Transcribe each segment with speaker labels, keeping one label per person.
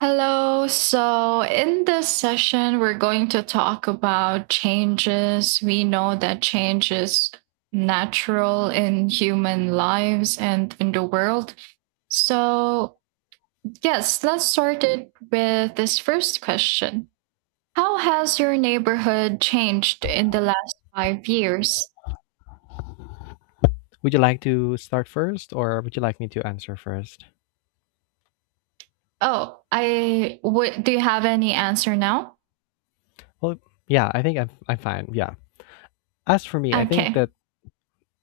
Speaker 1: Hello. So, in this session, we're going to talk about changes. We know that change is natural in human lives and in the world. So, yes, let's start it with this first question. How has your neighborhood changed in the last 5 years?
Speaker 2: Would you like to start first, or would you like me to answer first?
Speaker 1: Oh, I would. Do you have any answer now?
Speaker 2: Well, yeah, I think I'm fine. Yeah. As for me, I think
Speaker 1: Okay.
Speaker 2: that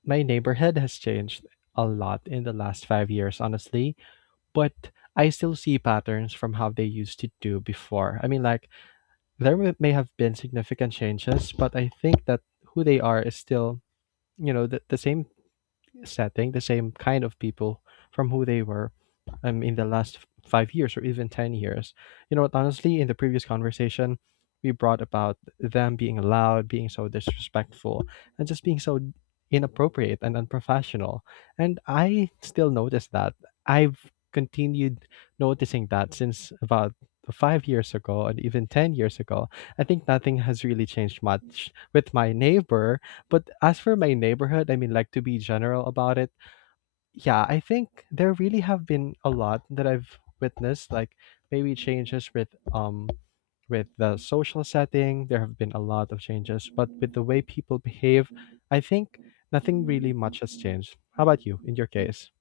Speaker 2: my neighborhood has changed a lot in the last 5 years, honestly. But I still see patterns from how they used to do before. I mean, like there may have been significant changes, but I think that who they are is still, the same setting the same kind of people from who they were in the last 5 years or even 10 years. You know what, honestly, in the previous conversation, we brought about them being loud, being so disrespectful, and just being so inappropriate and unprofessional. And I still notice that. I've continued noticing that since about 5 years ago and even 10 years ago. I think nothing has really changed much. With my neighbor, but as for my neighborhood, I mean, like to be general about it, yeah, I think there really have been a lot that I've witnessed, like maybe changes with the social setting. There have been a lot of changes, but with the way people behave, I think nothing really much has changed. How about you in your case?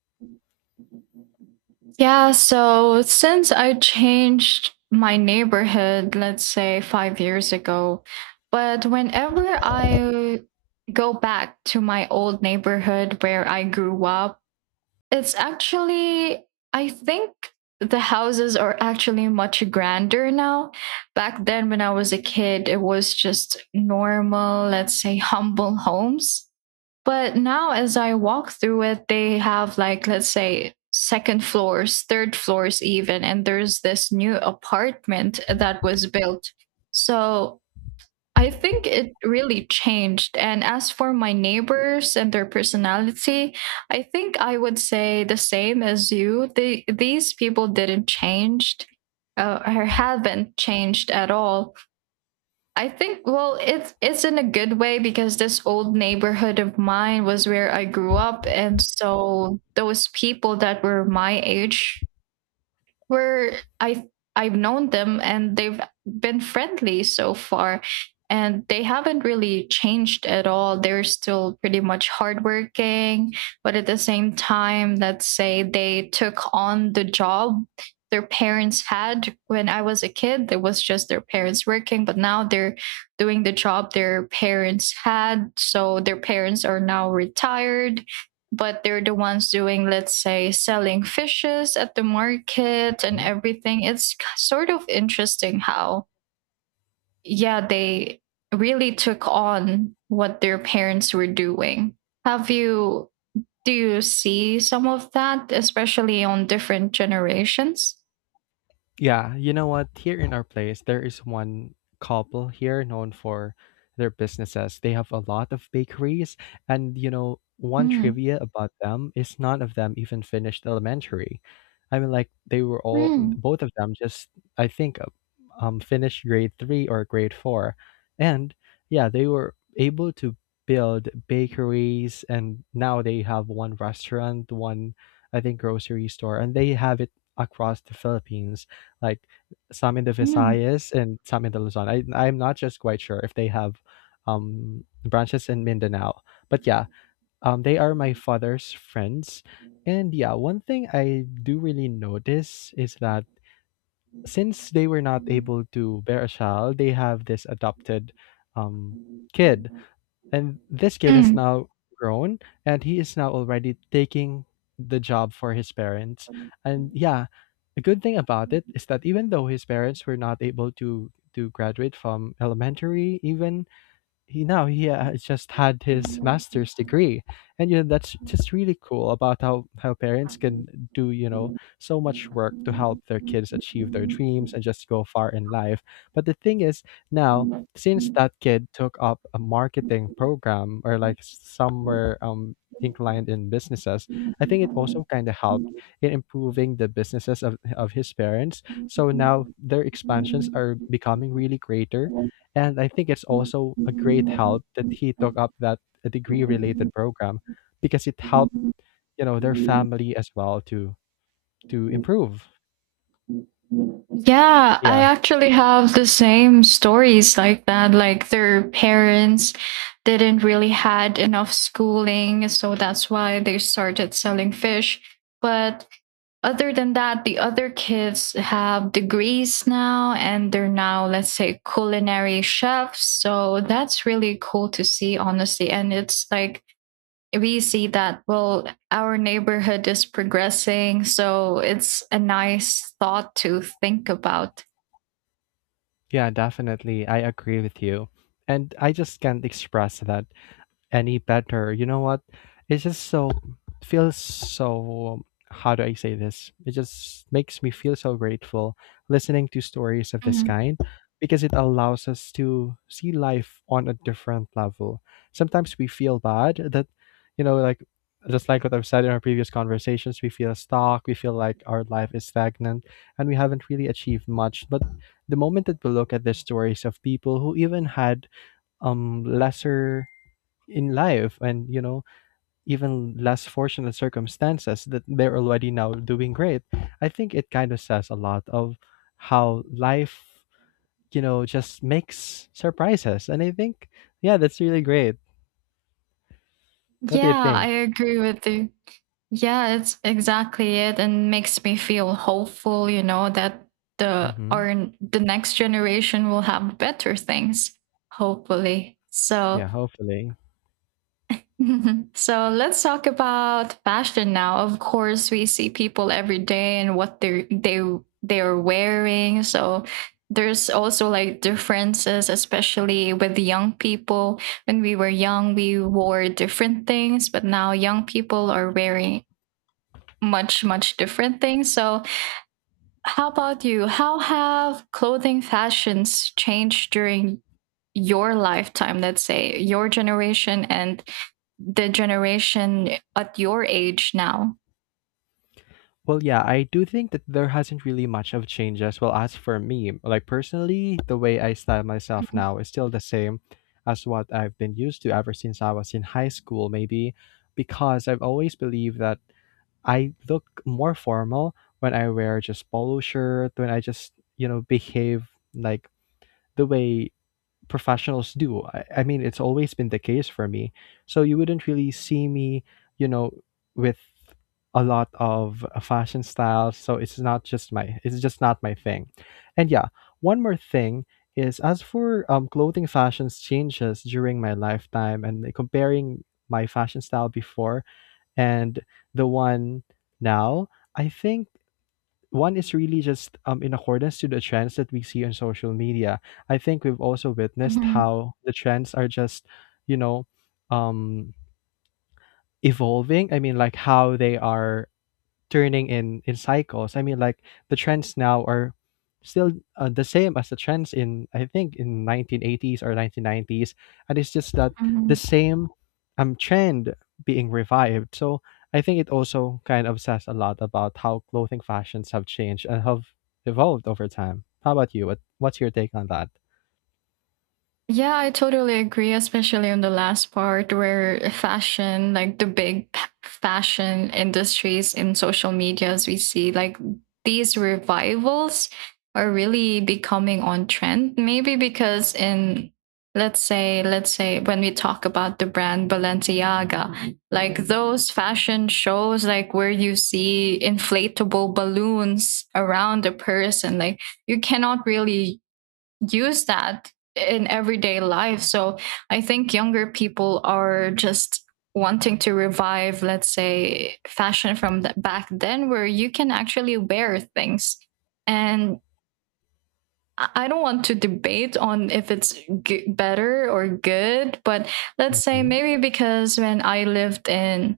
Speaker 1: Yeah, so since I changed my neighborhood, let's say 5 years ago, but whenever I go back to my old neighborhood where I grew up, it's actually, I think the houses are actually much grander now. Back then, when I was a kid, it was just normal, let's say, humble homes. But now, as I walk through it, they have like, let's say, second floors, third floors, even. And there's this new apartment that was built. So I think it really changed. And as for my neighbors and their personality, I think I would say the same as you. They, these people didn't change or haven't changed at all. I think well it's in a good way because this old neighborhood of mine was where I grew up, and so those people that were my age, where I I've known them and they've been friendly so far, and they haven't really changed at all. They're still pretty much hardworking, but at the same time, let's say they took on the job their parents had. When I was a kid, it was just their parents working, but now they're doing the job their parents had. So their parents are now retired, but they're the ones doing, let's say, selling fishes at the market and
Speaker 2: Mm-hmm.
Speaker 1: everything. It's sort of interesting how, yeah, they really took on what their parents were doing. Have you, do you see some of that, especially on different generations?
Speaker 2: Yeah, you know what? Here in our place, there is one couple here known for their businesses. They have a lot of bakeries, and you know, one
Speaker 1: Mm.
Speaker 2: trivia about them is none of them even finished elementary. I mean, like they were all,
Speaker 1: Mm.
Speaker 2: both of them just, I think, finished grade three or grade four, and yeah, they were able to build bakeries, and now they have one restaurant, one, I think, grocery store, and they have it across the Philippines like some in the
Speaker 1: Mm.
Speaker 2: Visayas and some in the Luzon. I'm not just quite sure if they have branches in Mindanao. But yeah, they are my father's friends. And yeah, one thing I do really notice is that since they were not able to bear a child, they have this adopted um kid, and this kid has now grown, and he is now already taking the job for his parents. And yeah, a good thing about it is that even though his parents were not able to graduate from elementary even, he now he just had his master's degree, and you know, that's just really cool about how parents can do, you know, so much work to help their kids achieve their dreams and just go far in life. But the thing is, now, since that kid took up a marketing program or like somewhere inclined in businesses, I think it also kind of helped in improving the businesses of his parents, so now their expansions are becoming really greater,
Speaker 1: Mm.
Speaker 2: and I think it's also a great help that he took up that degree related program, because it
Speaker 1: Yeah,
Speaker 2: helped, you know, their family as well to improve.
Speaker 1: I
Speaker 2: Yeah.
Speaker 1: actually have the same stories like that. Like their parents didn't really had enough schooling, so that's why they started selling fish. But other than that, the other kids have degrees now and they're now, let's say, culinary chefs. So that's really cool to see, honestly. And it's like we see that well our neighborhood is progressing, so it's a nice thought to think about.
Speaker 2: Yeah, definitely. I agree with you. And I just can't express that any better. You know what? It just so feels so, how do I say this? It just makes me feel so grateful listening to stories of this
Speaker 1: Mhm.
Speaker 2: kind, because it allows us to see life on a different level. Sometimes we feel bad that, you know, like, just like what I've said in our previous conversations, we feel stuck, we feel like our life is stagnant and we haven't really achieved much. But the moment that we look at the stories of people who even had lesser in life, and you know, even less fortunate circumstances, that they're already now doing great, I think it kind of says a lot of how life, you know, just makes surprises. And I think, yeah, that's really great. What do you
Speaker 1: Yeah, I
Speaker 2: think?
Speaker 1: agree with you. Yeah, it's exactly it, and makes me feel hopeful, you know, that the
Speaker 2: Hmm.
Speaker 1: our the next generation will have better things, hopefully so.
Speaker 2: Yeah, hopefully.
Speaker 1: So let's talk about fashion now. Of course, we see people every day and what they they're wearing. So there's also like differences, especially with the young people. When we were young, we wore different things, but now young people are wearing much different things. So how about you? How have clothing fashions changed during your lifetime, let's say, your generation and the generation at your age now?
Speaker 2: Well, yeah, I do think that there hasn't really much of change as well as for me. Like, personally, the way I style myself
Speaker 1: Mhm,
Speaker 2: now is still the same as what I've been used to ever since I was in high school, maybe because I've always believed that I look more formal when I wear just polo shirt, when I just, you know, behave like the way professionals do. I mean, it's always been the case for me. So you wouldn't really see me, you know, with a lot of fashion styles. So it's not just my, it's just not my thing. And yeah, one more thing is, as for clothing fashions changes during my lifetime, and like, comparing my fashion style before and the one now, I think one is really just in accordance to the trends that we see on social media. I think we've also witnessed
Speaker 1: mhm,
Speaker 2: how the trends are just, you know, um, evolving. I mean, like how they are turning in cycles. I mean, like the trends now are still the same as the trends in, I think, in 1980s or 1990s, and it's just that the
Speaker 1: mhm.
Speaker 2: same trend being revived. So I think it also kind of says a lot about how clothing fashions have changed and have evolved over time. How about you? What's your take on that?
Speaker 1: Yeah, I totally agree, especially on the last part where fashion, like the big fashion industries in social media, as we see, like these revivals are really becoming on trend. Maybe because in let's say when we talk about the brand Balenciaga, Mhm. Like those fashion shows, like where you see inflatable balloons around a person, like you cannot really use that in everyday life. So I think younger people are just wanting to revive, let's say, fashion from the, back then, where you can actually wear things. And I don't want to debate on if it's better or good, but let's say
Speaker 2: Hmm.
Speaker 1: maybe because when I lived in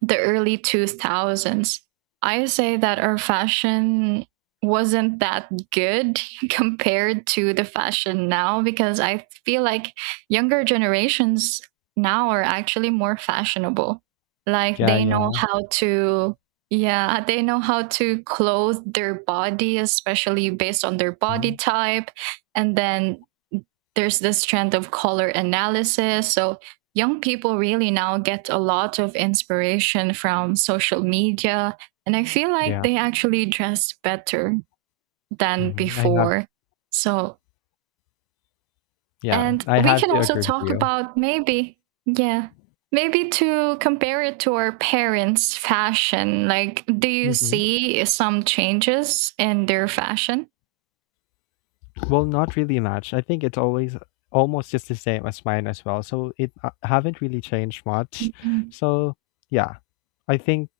Speaker 1: the early 2000s. I say that our fashion wasn't that good compared to the fashion now because I feel like younger generations now are actually more fashionable. Like
Speaker 2: Yeah,
Speaker 1: they know
Speaker 2: yeah.
Speaker 1: how to, yeah, they know how to clothe their body, especially based on their body
Speaker 2: Hmm.
Speaker 1: type. And then there's this trend of color analysis. So young people really now get a lot of inspiration from social media. And I feel like
Speaker 2: Yeah.
Speaker 1: they actually dress better than
Speaker 2: Hmm. I have,
Speaker 1: before. So,
Speaker 2: yeah,
Speaker 1: and
Speaker 2: I
Speaker 1: we
Speaker 2: have
Speaker 1: can
Speaker 2: to
Speaker 1: also
Speaker 2: agree
Speaker 1: talk
Speaker 2: with
Speaker 1: about maybe, yeah, maybe to compare it to our parents' fashion. Like, do you
Speaker 2: you.
Speaker 1: see some changes in their fashion?
Speaker 2: Well, not really much. I think it's always almost just the same as mine as well. So it I haven't really changed much.
Speaker 1: Mhm.
Speaker 2: So yeah, I think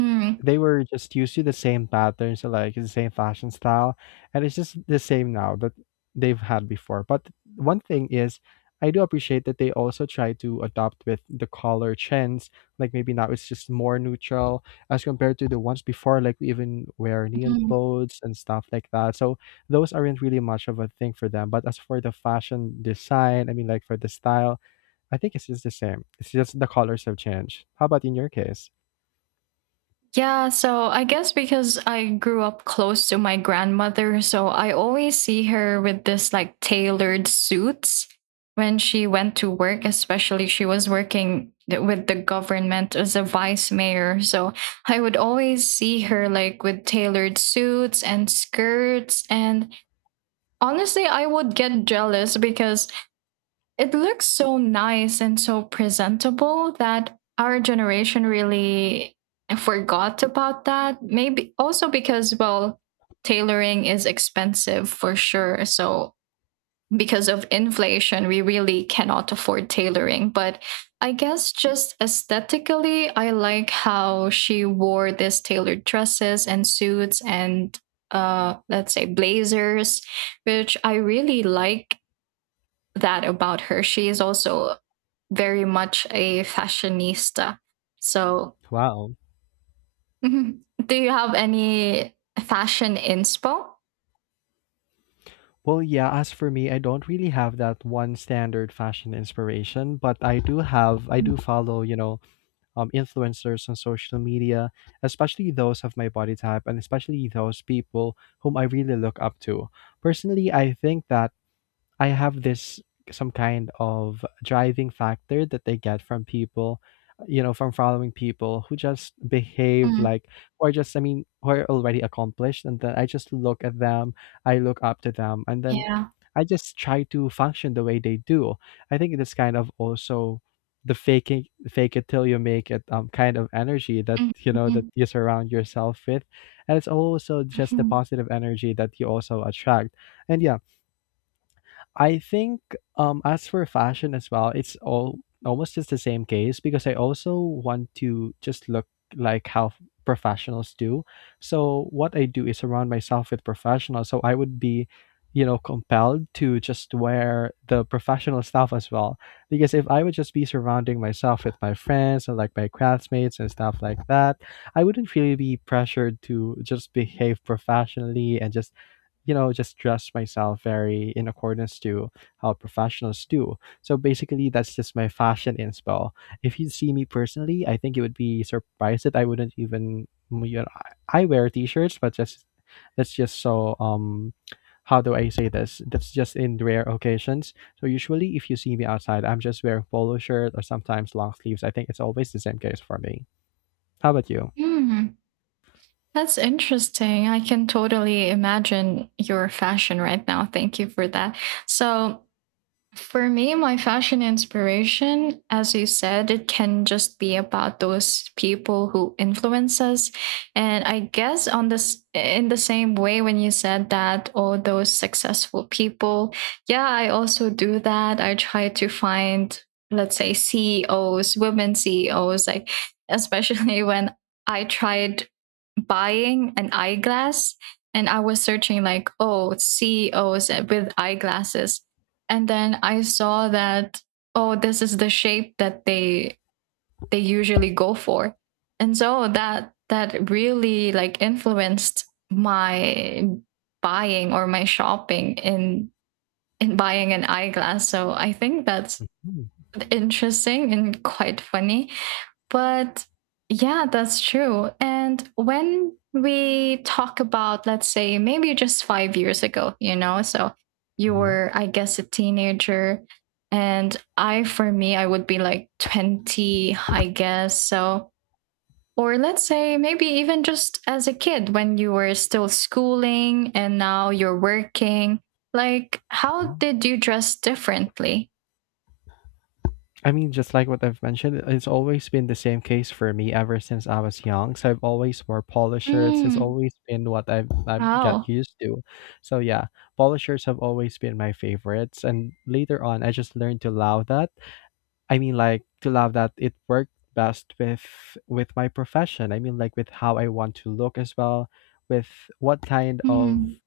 Speaker 1: Mm,
Speaker 2: they were just used to the same patterns, like the same fashion style, and it's just the same now that they've had before. But one thing is, I do appreciate that they also try to adopt with the color trends. Like maybe now it's just more neutral as compared to the ones before. Like we even wear neon
Speaker 1: mm.
Speaker 2: clothes and stuff like that. So those aren't really much of a thing for them. But as for the fashion design, I mean, like for the style, I think it's just the same. It's just the colors have changed. How about in your case?
Speaker 1: Yeah, so I guess because I grew up close to my grandmother, so I always see her with this like tailored suits when she went to work, especially she was working with the government as a vice mayor. So I would always see her like with tailored suits and skirts. And honestly, I would get jealous because it looks so nice and so presentable that our generation really forgot about that. Maybe also because, well, tailoring is expensive for sure. So, because of inflation, we really cannot afford tailoring. But I guess just aesthetically, I like how she wore these tailored dresses and suits and let's say blazers, which I really like that about her. She is also very much a fashionista. So,
Speaker 2: Wow.
Speaker 1: mhm. Do you have any fashion inspo?
Speaker 2: Well, yeah, as for me, I don't really have that one standard fashion inspiration, but I do have, I do follow, you know, influencers on social media, especially those of my body type and especially those people whom I really look up to. Personally, I think that I have this some kind of driving factor that they get from people, you know, from following people who just behave
Speaker 1: Mm,
Speaker 2: like, or just, I mean, who are already accomplished. And then I just look at them, I look up to them, and then
Speaker 1: yeah.
Speaker 2: I just try to function the way they do. I think it's kind of also the faking fake it till you make it kind of energy that, you know, that
Speaker 1: Mhm,
Speaker 2: you surround yourself with, and it's also just the
Speaker 1: mhm.
Speaker 2: positive energy that you also attract. And yeah, I think, as for fashion as well, it's all almost just the same case because I also want to just look like how professionals do. So what I do is surround myself with professionals. So I would be, you know, compelled to just wear the professional stuff as well. Because if I would just be surrounding myself with my friends or like my classmates and stuff like that, I wouldn't really be pressured to just behave professionally and just, you know, just dress myself very in accordance to how professionals do. So basically, that's just my fashion inspo. If you see me personally, I think you would be surprised that I wouldn't even, you know, I wear t-shirts, but just that's just so how do I say this? That's just in rare occasions. So usually if you see me outside, I'm just wearing polo shirt or sometimes long sleeves. I think it's always the same case for me. How about you?
Speaker 1: Mm, that's interesting. I can totally imagine your fashion right now. Thank you for that. So, for me, my fashion inspiration, as you said, it can just be about those people who influence us. And I guess on this in the same way when you said that all those successful people, yeah, I also do that. I try to find, let's say, CEOs, women CEOs, like especially when I tried buying an eyeglass and I was searching like, oh, CEOs with eyeglasses, and then I saw that oh this is the shape that they usually go for. And so that really like influenced my buying or my shopping in buying an eyeglass. So I think that's interesting and quite funny. But yeah, that's true. And when we talk about, let's say, maybe just 5 years ago, you know, so you
Speaker 2: Mm-hmm.
Speaker 1: were, I guess, a teenager. And I, for me, I would be like 20, I guess. So, or let's say maybe even just as a kid when you were still schooling and now you're working. Like, how did you dress differently?
Speaker 2: I mean, just like what I've mentioned, it's always been the same case for me ever since I was young. So I've always wore polo shirts. It's
Speaker 1: Mm,
Speaker 2: always been what I've got
Speaker 1: wow.
Speaker 2: used to. So yeah, polo shirts have always been my favorites. And later on, I just learned to love that, I mean, like to love that it worked best with my profession. I mean, like with how I want to look as well, with what kind
Speaker 1: Mm-hmm.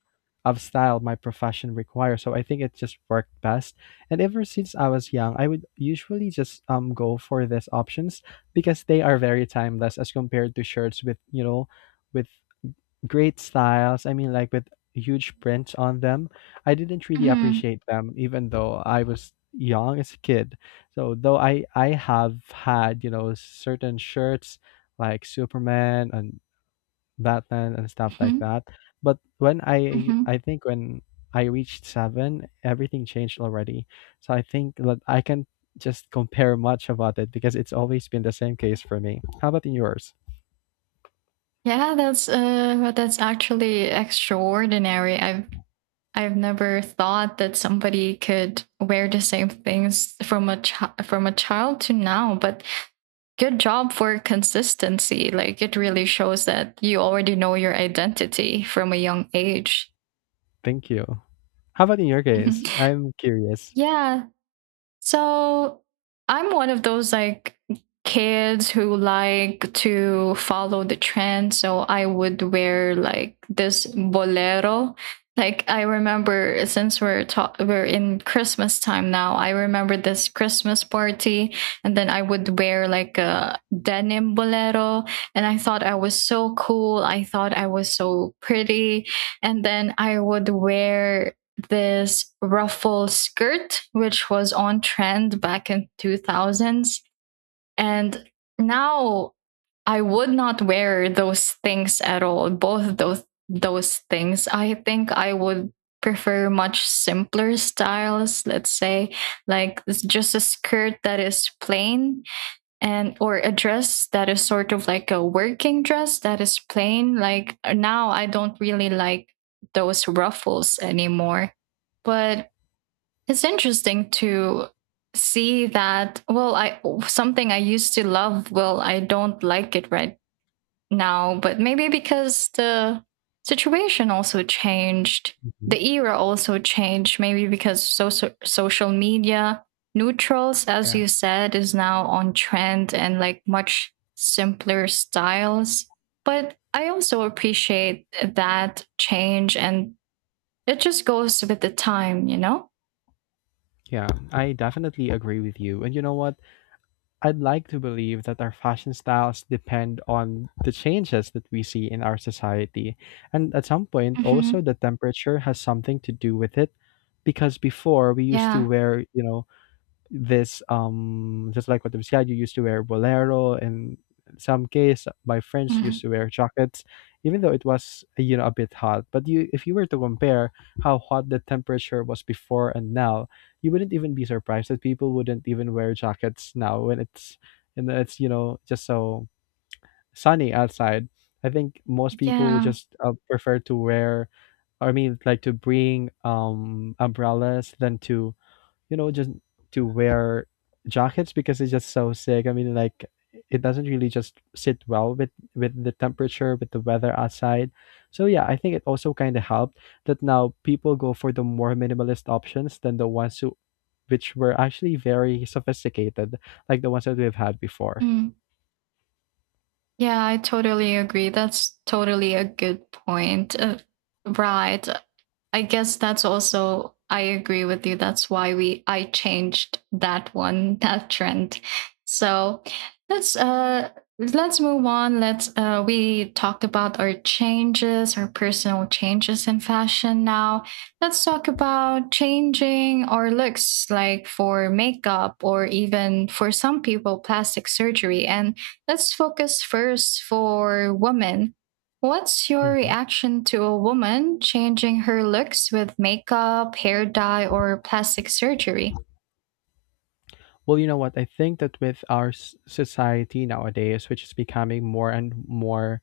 Speaker 2: of style my profession requires. So I think it just worked best. And ever since I was young, I would usually just go for these options because they are very timeless as compared to shirts with, you know, with great styles. I mean, like with huge prints on them. I didn't really
Speaker 1: Mm-hmm.
Speaker 2: appreciate them, even though I was young as a kid. So though I have had, you know, certain shirts like Superman and Batman and stuff like
Speaker 1: Mm-hmm.
Speaker 2: that. But when I
Speaker 1: Mm-hmm.
Speaker 2: I think when I reached seven, everything changed already. So I think that I can just compare much about it because it's always been the same case for me. How about in yours?
Speaker 1: Yeah, that's actually extraordinary. I've never thought that somebody could wear the same things from a from a child to now, but good job for consistency. Like it really shows that you already know your identity from a young age.
Speaker 2: Thank you. How about in your case? I'm curious.
Speaker 1: Yeah, so I'm one of those like kids who like to follow the trend. So I would wear like this bolero. Like I remember since we're we're in Christmas time now, I remember this Christmas party, and then I would wear like a denim bolero, and I thought I was so cool. I thought I was so pretty. And then I would wear this ruffle skirt, which was on trend back in 2000s. And now I would not wear those things at all. Both those things. I think I would prefer much simpler styles, let's say, like it's just a skirt that is plain and or a dress that is sort of like a working dress that is plain. Like now I don't really like those ruffles anymore. But it's interesting to see that well I something I used to love well I don't like it right now. But maybe because the situation also changed,
Speaker 2: Mhm.
Speaker 1: the era also changed, maybe because social media neutrals as
Speaker 2: Yeah,
Speaker 1: you said is now on trend and like much simpler styles. But I also appreciate that change, and it just goes with the time, you know.
Speaker 2: yeah, I definitely agree with you. And you know what? I'd like to believe that our fashion styles depend on the changes that we see in our society. And at some point, also,
Speaker 1: Hmm.
Speaker 2: the temperature has something to do with it. Because before, we used to
Speaker 1: Yeah.
Speaker 2: wear, you know, this just like what you said, you used to wear bolero and some case my friends used
Speaker 1: Mhm.
Speaker 2: to wear jackets even though it was, you know, a bit hot. But you if you were to compare how hot the temperature was before and now, you wouldn't even be surprised that people wouldn't even wear jackets now when it's and it's, you know, just so sunny outside. I think most people would
Speaker 1: Yeah.
Speaker 2: just prefer to wear, I mean, like to bring umbrellas than to, you know, just to wear jackets because it's just so sick. I mean, like it doesn't really just sit well with the temperature, with the weather outside. So yeah, I think it also kind of helped that now people go for the more minimalist options than the ones who which were actually very sophisticated, like the ones that we've had before.
Speaker 1: Mm. Yeah, I totally agree. That's totally a good point. Right. I guess that's also I agree with you. That's why we I changed that one, that trend. So let's uh let's move on. Let's We talked about our changes, our personal changes in fashion. Now let's talk about changing our looks like for makeup or even for some people plastic surgery. And let's focus first for women. What's your
Speaker 2: Hmm.
Speaker 1: reaction to a woman changing her looks with makeup, hair dye, or plastic surgery?
Speaker 2: Well, you know what? I think that with our s- society nowadays, which is becoming more and more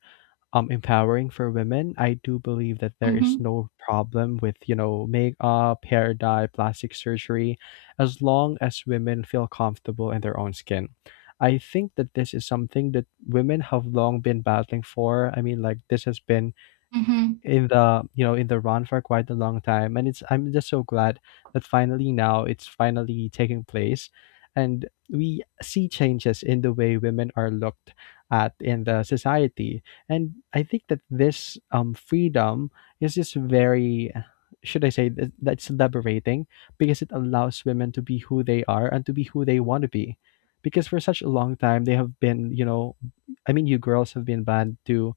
Speaker 2: empowering for women, I do believe that there is
Speaker 1: Hmm.
Speaker 2: no problem with, you know, makeup, hair dye, plastic surgery, as long as women feel comfortable in their own skin. I think that this is something that women have long been battling for. I mean, like this has been
Speaker 1: Hmm.
Speaker 2: in the, you know, in the run for quite a long time, and it's I'm just so glad that finally now it's finally taking place, and we see changes in the way women are looked at in the society. And I think that this freedom is just very should I say that, that's liberating, because it allows women to be who they are and to be who they want to be. Because for such a long time they have been, you know, I mean, you girls have been banned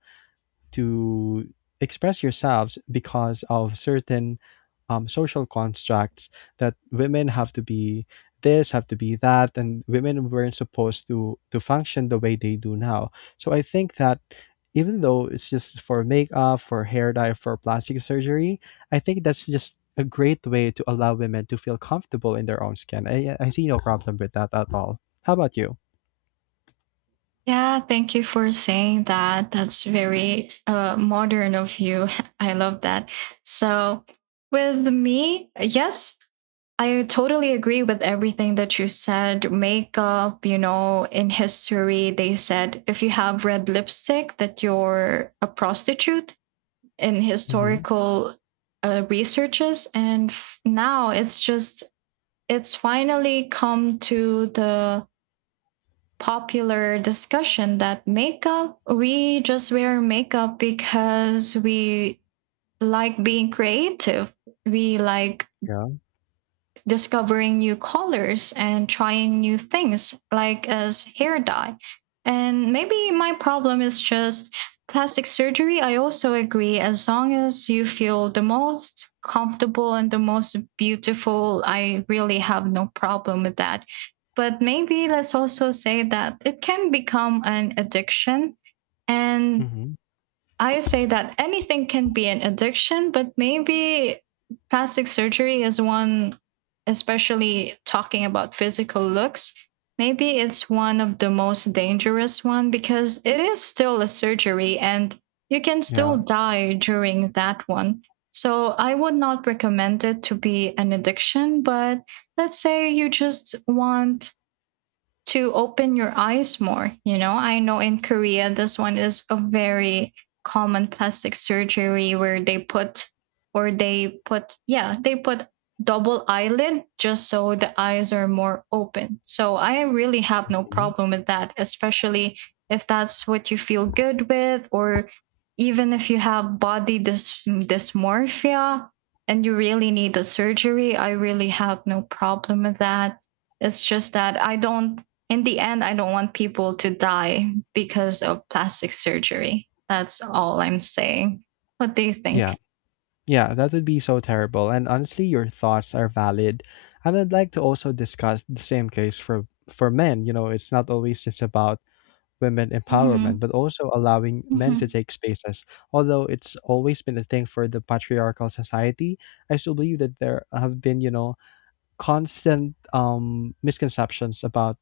Speaker 2: to express yourselves because of certain social constructs that women have to be this, have to be that, and women weren't supposed to function the way they do now. So I think that even though it's just for makeup, for hair dye, for plastic surgery, I think that's just a great way to allow women to feel comfortable in their own skin. I see no problem with that at all. How about you?
Speaker 1: Yeah, thank you for saying that. That's very modern of you. I love that. So, with me, yes, I totally agree with everything that you said. Makeup, you know, in history, they said if you have red lipstick, that you're a prostitute in
Speaker 2: Mm-hmm.
Speaker 1: historical researches, and now it's just it's finally come to the popular discussion that makeup, we just wear makeup because we like being creative, we like
Speaker 2: Yeah.
Speaker 1: discovering new colors and trying new things, like as hair dye. And maybe my problem is just plastic surgery. I also agree, as long as you feel the most comfortable and the most beautiful, I really have no problem with that. But maybe let's also say that it can become an addiction. And
Speaker 2: Mm-hmm.
Speaker 1: I say that anything can be an addiction, but maybe plastic surgery is one, especially talking about physical looks. Maybe it's one of the most dangerous one because it is still a surgery and you can still
Speaker 2: Yeah.
Speaker 1: die during that one. So I would not recommend it to be an addiction, but let's say you just want to open your eyes more. You know, I know in Korea, this one is a very common plastic surgery where they put, or they put, yeah, they put double eyelid just so the eyes are more open. So I really have no
Speaker 2: Hmm.
Speaker 1: problem with that, especially if that's what you feel good with, or even if you have dysmorphia and you really need the surgery, I really have no problem with that. It's just that I don't in the end, I don't want people to die because of plastic surgery. That's all I'm saying. What do you think?
Speaker 2: Yeah. Yeah, that would be so terrible. And honestly, your thoughts are valid. And I'd like to also discuss the same case for men. You know, it's not always just about women empowerment,
Speaker 1: Mm-hmm.
Speaker 2: but also allowing men to
Speaker 1: Mm-hmm.
Speaker 2: take spaces. Although it's always been a thing for the patriarchal society, I still believe that there have been, you know, constant misconceptions about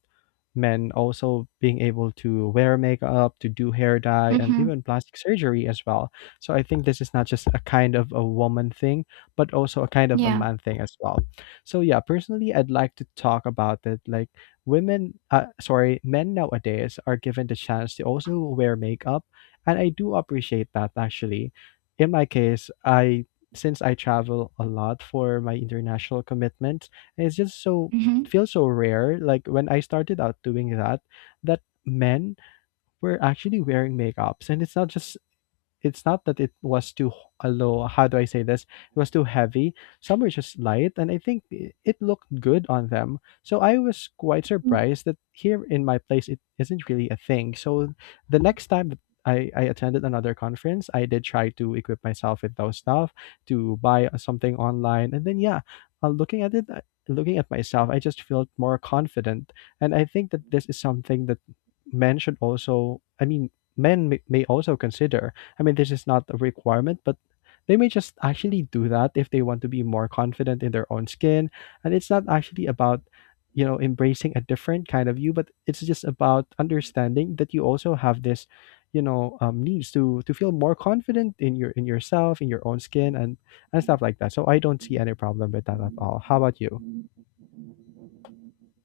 Speaker 2: men also being able to wear makeup, to do hair dye, and
Speaker 1: Mm-hmm.
Speaker 2: even plastic surgery as well. So I think this is not just a kind of a woman thing, but also a kind of a
Speaker 1: Yeah.
Speaker 2: man thing as well. So yeah, personally, I'd like to talk about it. Like women, sorry, men nowadays are given the chance to also wear makeup, and I do appreciate that actually. In my case, I since I travel a lot for my international commitments, it's just so
Speaker 1: Mm-hmm.
Speaker 2: feels so rare. Like when I started out doing that, that men were actually wearing makeups, and it's not just it's not that it was too h- low, how do I say this, it was too heavy. Some were just light, and I think it looked good on them, so I was quite surprised that here in my place it isn't really a thing. So the next time that I attended another conference, I did try to equip myself with those stuff, to buy something online, and then yeah, looking at it, looking at myself, I just felt more confident. And I think that this is something that men should also, I mean, men may also consider. I mean, this is not a requirement, but they may just actually do that if they want to be more confident in their own skin. And it's not actually about, you know, embracing a different kind of you, but it's just about understanding that you also have this, you know, needs to feel more confident in your in yourself, in your own skin, and stuff like that. So I don't see any problem with that at all. How about you?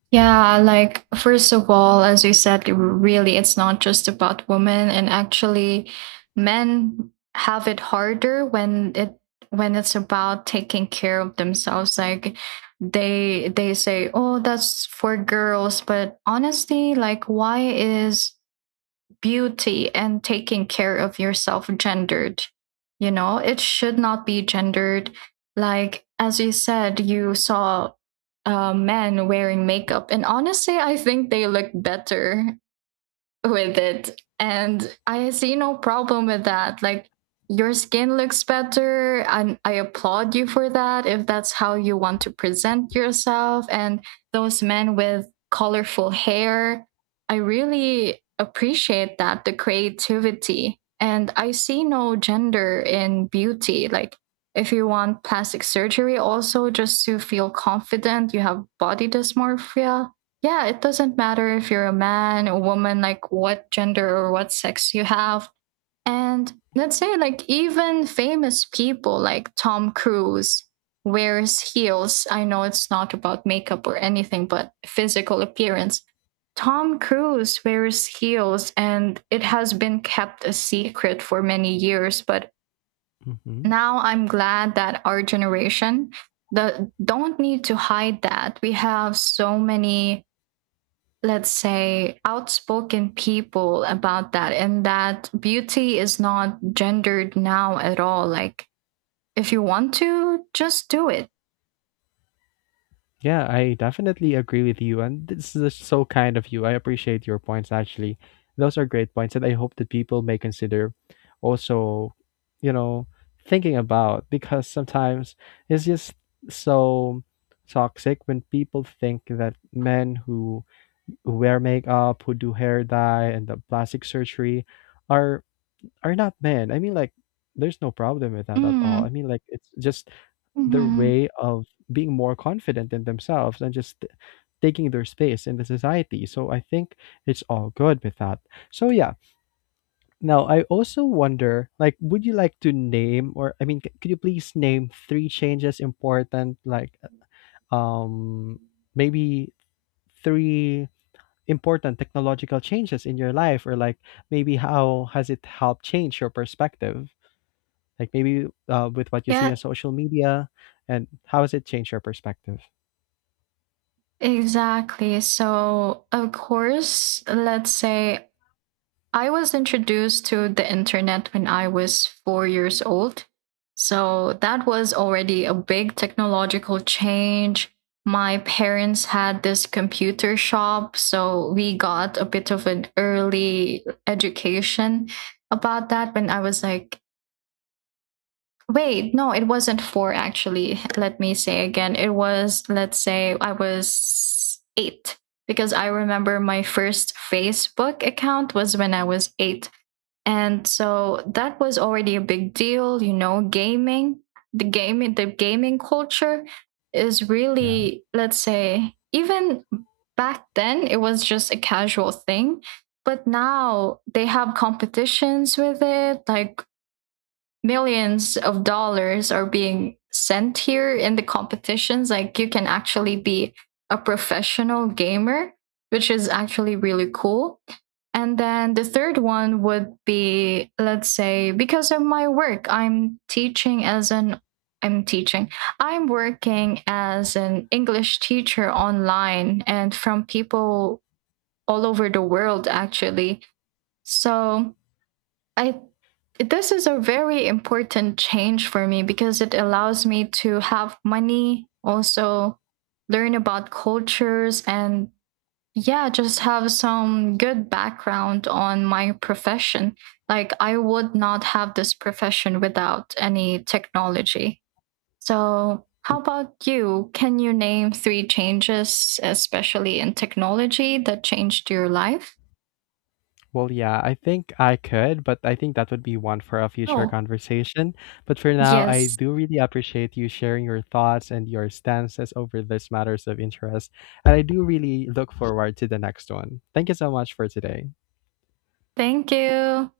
Speaker 1: Yeah, like first of all, as you said, really it's not just about women, and actually men have it harder when it's about taking care of themselves, like they say, oh, that's for girls. But honestly, like, why is beauty and taking care of yourself gendered? You know, it should not be gendered. Like, as you said, you saw men wearing makeup, and honestly, I think they look better with it. And I see no problem with that. Like, your skin looks better, and I applaud you for that if that's how you want to present yourself. And those men with colorful hair, I really appreciate that the creativity. And I see no gender in beauty. Like, if you want plastic surgery, also just to feel confident, you have body dysmorphia, yeah, it doesn't matter if you're a man, a woman, like what gender or what sex you have. And let's say, like, even famous people like Tom Cruise wears heels. I know it's not about makeup or anything, but physical appearance. Tom Cruise wears heels, and it has been kept a secret for many years. But
Speaker 2: Mhm.
Speaker 1: now I'm glad that our generation don't need to hide that. We have so many, let's say, outspoken people about that, and that beauty is not gendered now at all. Like, if you want to just do it.
Speaker 2: Yeah, I definitely agree with you. And this is so kind of you. I appreciate your points, actually. Those are great points that I hope that people may consider also, you know, thinking about, because sometimes it's just so toxic when people think that men who wear makeup, who do hair dye and the plastic surgery are are not men. I mean like there's no problem with that at all.
Speaker 1: Mm.
Speaker 2: I mean like it's just their
Speaker 1: Hmm.
Speaker 2: way of being more confident in themselves and just taking their space in the society. So I think it's all good with that. So yeah. Now I also wonder, like, would you like to name, or I mean, c- could you please name three changes important, like, um, maybe three important technological changes in your life, or like maybe how has it helped change your perspective? Like maybe with what you see
Speaker 1: Yeah,
Speaker 2: on social media, and how has it changed your perspective?
Speaker 1: exactly. So of course, let's say I was introduced to the internet when I was 4 years old. So that was already a big technological change. My parents had this computer shop, so we got a bit of an early education about that when I was like, wait, no, it wasn't four actually. Let me say again. It was, let's say, I was 8, because I remember my first Facebook account was when I was 8, and so that was already a big deal. You know, gaming, the gaming culture is
Speaker 2: Yeah.
Speaker 1: really, let's say, even back then it was just a casual thing, but now they have competitions with it. Like, millions of dollars are being sent here in the competitions. Like, you can actually be a professional gamer, which is actually really cool. And then the third one would be, let's say, because of my work, I'm teaching as an I'm teaching. I'm working as an English teacher online, and from people all over the world actually. So, I, this is a very important change for me because it allows me to have money, also learn about cultures, and yeah, just have some good background on my profession. Like, I would not have this profession without any technology. So, how about you? Can you name three changes, especially in technology, that changed your life?
Speaker 2: Well, yeah, I think I could, but I think that would be one for a future
Speaker 1: Oh,
Speaker 2: conversation. But for now, I
Speaker 1: yes.
Speaker 2: do really appreciate you sharing your thoughts and your stances over these matters of interest. And I do really look forward to the next one. Thank you so much for today.
Speaker 1: Thank you.